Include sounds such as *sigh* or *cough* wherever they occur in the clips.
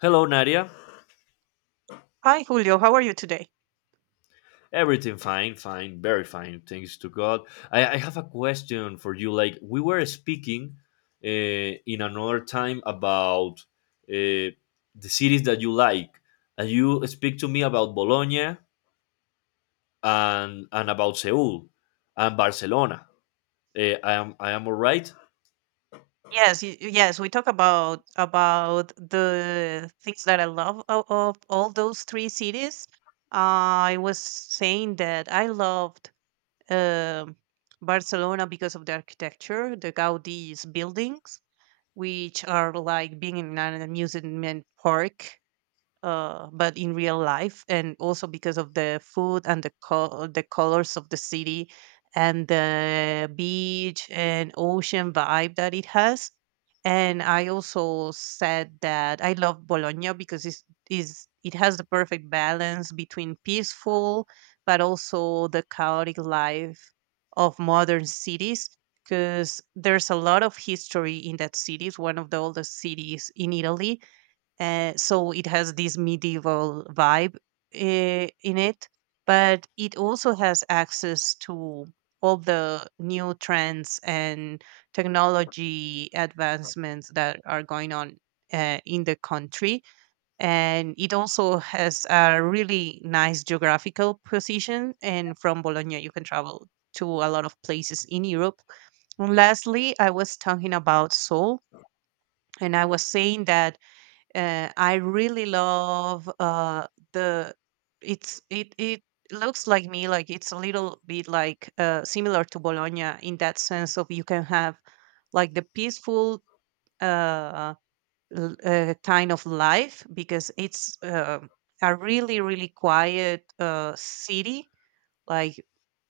Hello, Nadia. Hi Julio, how are you today? Everything fine, fine, very fine. Thanks to God. I have a question for you. Like, we were speaking in another time about the cities that you like, and you speak to me about Bologna and about Seoul and Barcelona. I am all right. Yes, we talk about the things that I love of all those three cities. I was saying that I loved um, Barcelona because of the architecture, the Gaudi's buildings, which are like being in an amusement park. But in real life, and also because of the food and the colors of the city and the beach and ocean vibe that it has. And I also said that I love Bologna because it has the perfect balance between peaceful but also the chaotic life of modern cities because there's a lot of history in that city. It's one of the oldest cities in Italy, so it has this medieval vibe in it, but it also has access to all the new trends and technology advancements that are going on, in the country. And it also has a really nice geographical position. And from Bologna, you can travel to a lot of places in Europe. And lastly, I was talking about Seoul, and I was saying that, I really love, the it's it it looks like me like it's a little bit like, similar to Bologna in that sense of you can have like the peaceful, uh, kind of life because it's, a really really quiet, city, like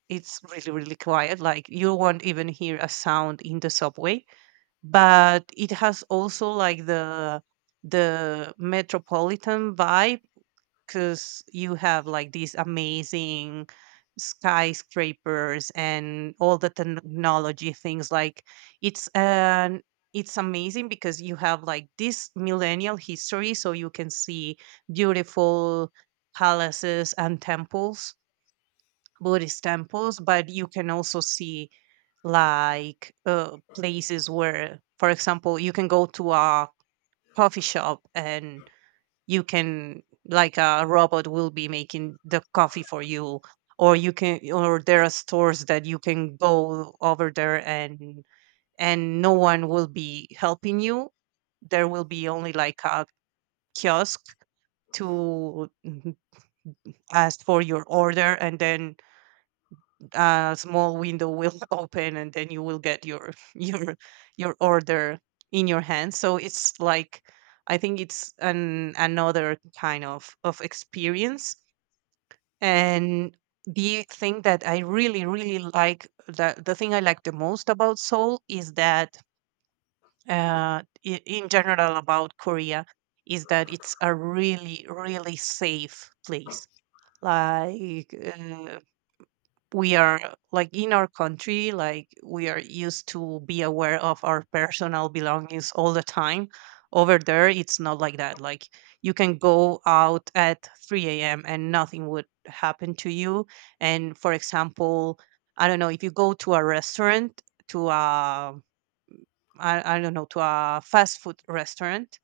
it's really really quiet, like you won't even hear a sound in the subway, but it has also like the metropolitan vibe because you have like these amazing skyscrapers and all the technology things. Like it's an it's amazing because you have like this millennial history, so you can see beautiful palaces and temples, Buddhist temples, but you can also see like, places where, for example, you can go to a coffee shop and you can, like, a robot will be making the coffee for you. Or you can or there are stores that you can go over there and no one will be helping you. There will be only like a kiosk to ask for your order, and then a small window will *laughs* open, and then you will get your *laughs* your order in your hand. So it's like, I think it's an another kind of experience. And the thing that I really really like, the thing I like the most about Seoul is that, uh, in general about Korea, is that it's a really really safe place, like, we are like in our country, like, we are used to be aware of our personal belongings all the time. Over there it's not like that. Like, you can go out at 3 a.m. and nothing would happen to you. And for example, I don't know, if you go to a restaurant, to a, I don't know, to a fast food restaurant,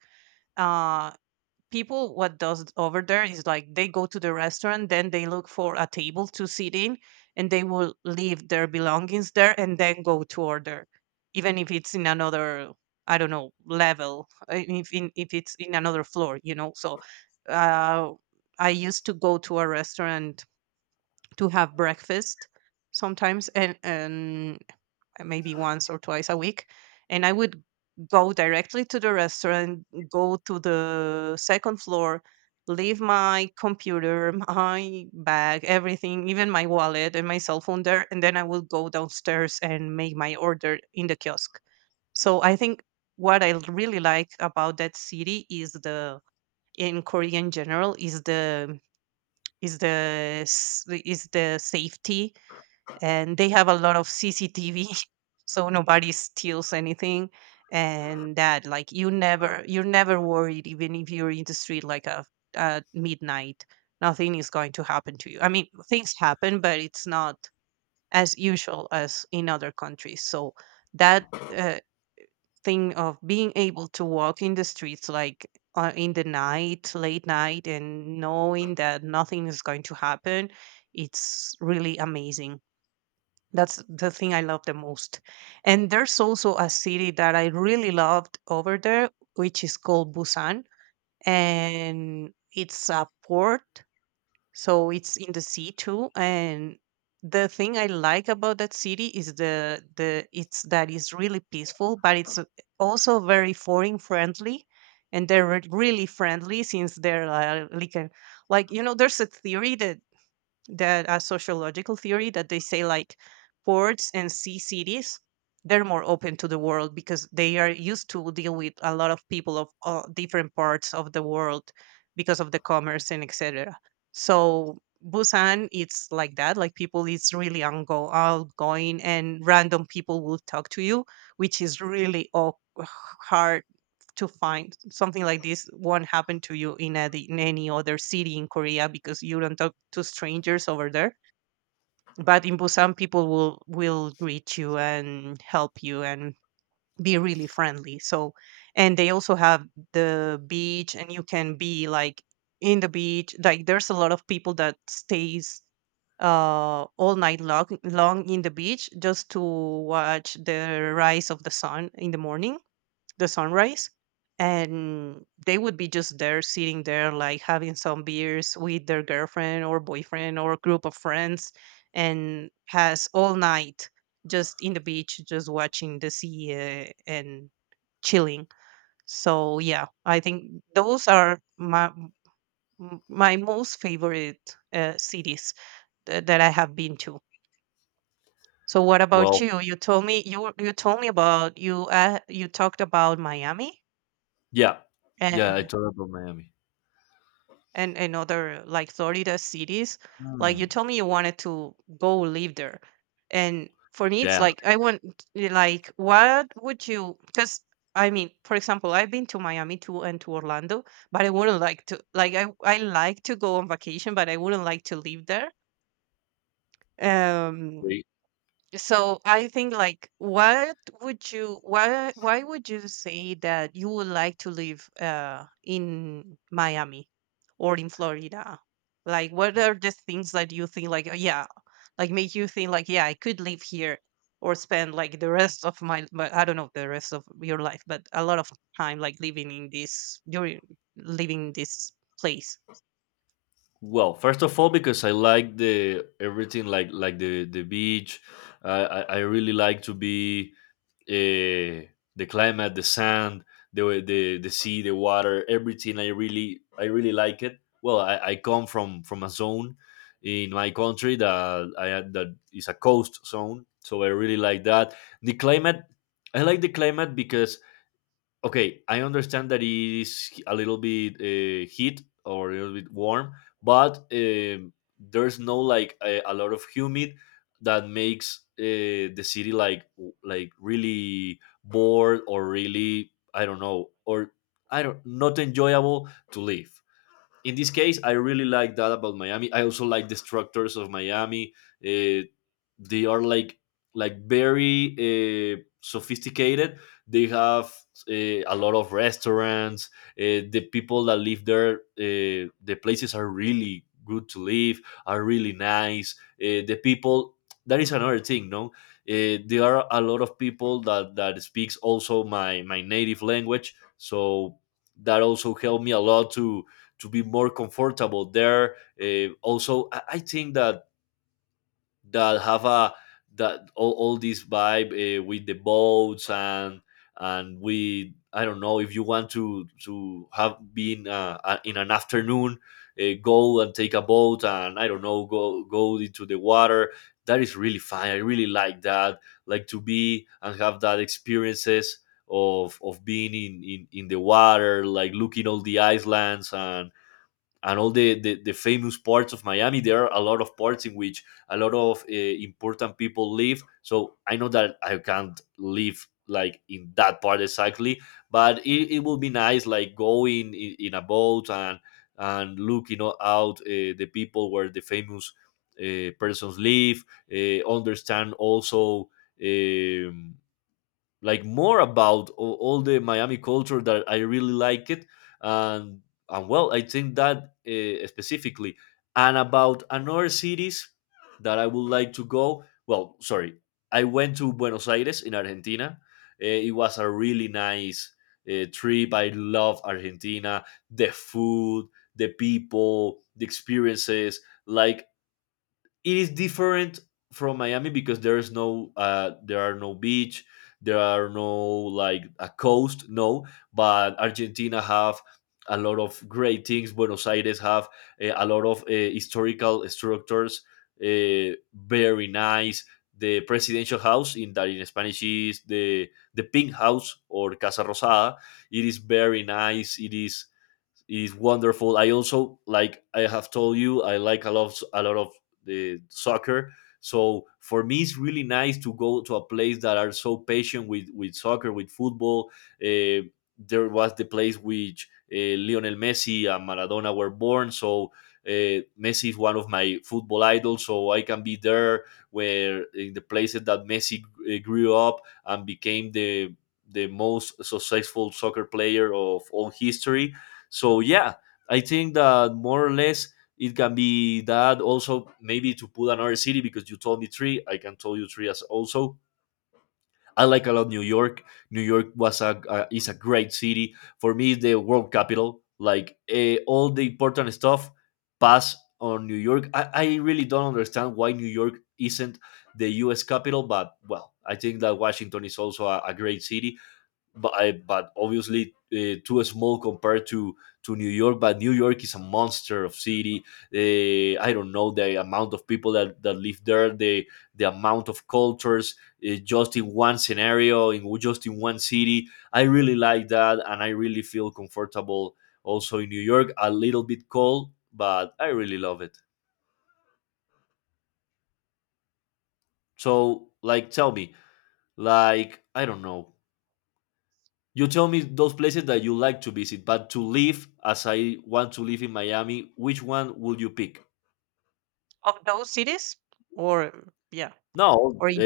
uh, people what does over there is like they go to the restaurant, then they look for a table to sit in, and they will leave their belongings there and then go to order, even if it's in another, I don't know, level, if if it's in another floor, you know. So, uh, I used to go to a restaurant to have breakfast sometimes, and maybe once or twice a week. And I would go directly to the restaurant, go to the second floor, leave my computer, *laughs* my bag, everything, even my wallet and my cell phone there. And then I would go downstairs and make my order in the kiosk. So I think what I really like about that city is the, in Korea in general, is is the the safety. And they have a lot of CCTV, *laughs* so nobody steals anything. And that, like, you never, you're never worried, even if you're in the street like a, at midnight, nothing is going to happen to you. I mean, things happen, but it's not as usual as in other countries. So that, uh, thing of being able to walk in the streets, like, in the night, late night, and knowing that nothing is going to happen, it's really amazing. That's the thing I love the most. And there's also a city that I really loved over there, which is called Busan. And it's a port, so it's in the sea too. And the thing I like about that city is the it's that it's really peaceful, but it's, also very foreign friendly. And they're really friendly since they're, like you know, there's a theory that, a sociological theory that they say, like, ports and sea cities, they're more open to the world because they are used to deal with a lot of people of all different parts of the world because of the commerce and etc. So Busan, it's like that, like people, it's really outgoing, and random people will talk to you, which is really hard to find. Something like this won't happen to you in any other city in Korea, because you don't talk to strangers over there. But in Busan, people will greet you and help you and be really friendly. So, and they also have the beach, and you can be like in the beach. Like, there's a lot of people that stays, all night long in the beach just to watch the rise of the sun in the morning, the sunrise. And they would be just there sitting there, like, having some beers with their girlfriend or boyfriend or group of friends, and pass all night just in the beach, just watching the sea, and chilling. So yeah, I think those are my my most favorite, cities that I have been to. So what about Well, you? You told me about you, you talked about Miami, yeah, yeah. I eh, told about Miami. And other like Florida cities. Like, you Hmm. told me you wanted to go live there. And for me it's Yeah. like I want, like, what would you, because I mean, for example, I've been to Miami too and to Orlando, but I wouldn't like to, like, I like to go on vacation, but I wouldn't like to live there. Um so I think, like, what would you, why would you say that you would like to live in Miami or in Florida? Like, what are the things that you think, like, "Oh, yeah, like make you think like yeah, I could live here or spend like the rest of my I don't know, the rest of your life, but a lot of time, like, living in this, living in this place, Well, first of all, because I like the everything like the beach. I really like to be uh, the climate, the sand, the sea, the water, everything. I really like it. Well, I come from a zone in my country that I had that is a coast zone, so I really like that. The climate, I like the climate because okay, I understand that it is a little bit heat or a little bit warm, but there's no like a lot of humid that makes the city like really bored or really I don't know or I don't not enjoyable to live in this case, I really like that about Miami. I also like the structures of Miami. Uh, they are like very sophisticated. They have a lot of restaurants. The people that live there, the places are really good to live. Are really nice. The people. That is another thing, no? There are a lot of people that speaks also my native language, so that also helped me a lot to be more comfortable there. Also, I think that that have a that all this vibe with the boats and we I don't know if you want to have been in an afternoon go and take a boat and I don't know go into the water that is really fun. I really like that, like to be and have that experiences of being in in the water, like looking all the islands and all the famous parts of Miami. There are a lot of parts in which a lot of important people live. So I know that I can't live like in that part exactly, but it will be nice, like going in a boat and looking out the people where the famous persons live. Understand also. Um, like more about all the Miami culture that I really like it, and well, I think that specifically, and about another cities that I would like to go. Well, sorry, I went to Buenos Aires in Argentina. Eh, it was a really nice trip. I love Argentina, the food, the people, the experiences. Like it is different from Miami because there are no beach, there are no like a coast, no. But Argentina have a lot of great things. Buenos Aires have a lot of historical structures, very nice. The presidential house in that in Spanish is the pink house or Casa Rosada. It is very nice. It is wonderful. I also like, I have told you, I like a lot, a lot of the soccer. So for me, it's really nice to go to a place that are so patient with soccer, with football. Uh, there was the place which Lionel Messi and Maradona were born. So Messi is one of my football idols. So I can be there, where in the places that Messi grew up and became the most successful soccer player of all history. So yeah, I think that more or less it can be that also, maybe to put another city, because you told me three, I can tell you three as also. I like a lot New York. New York was a is a great city for me. It's the world capital. Like, eh, all the important stuff pass on New York. I really don't understand why New York isn't the U.S. capital, but well, I think that Washington is also a great city, but obviously too small compared to New York. But New York is a monster of city. I don't know the amount of people that live there, the amount of cultures, just in one scenario, in just in one city. I really like that, and I really feel comfortable also in New York. A little bit cold, but I really love it. So, like, tell me, like, I don't know. You tell me those places that you like to visit, but to live, as I want to live in Miami, which one would you pick? of those cities, or yeah, No, or in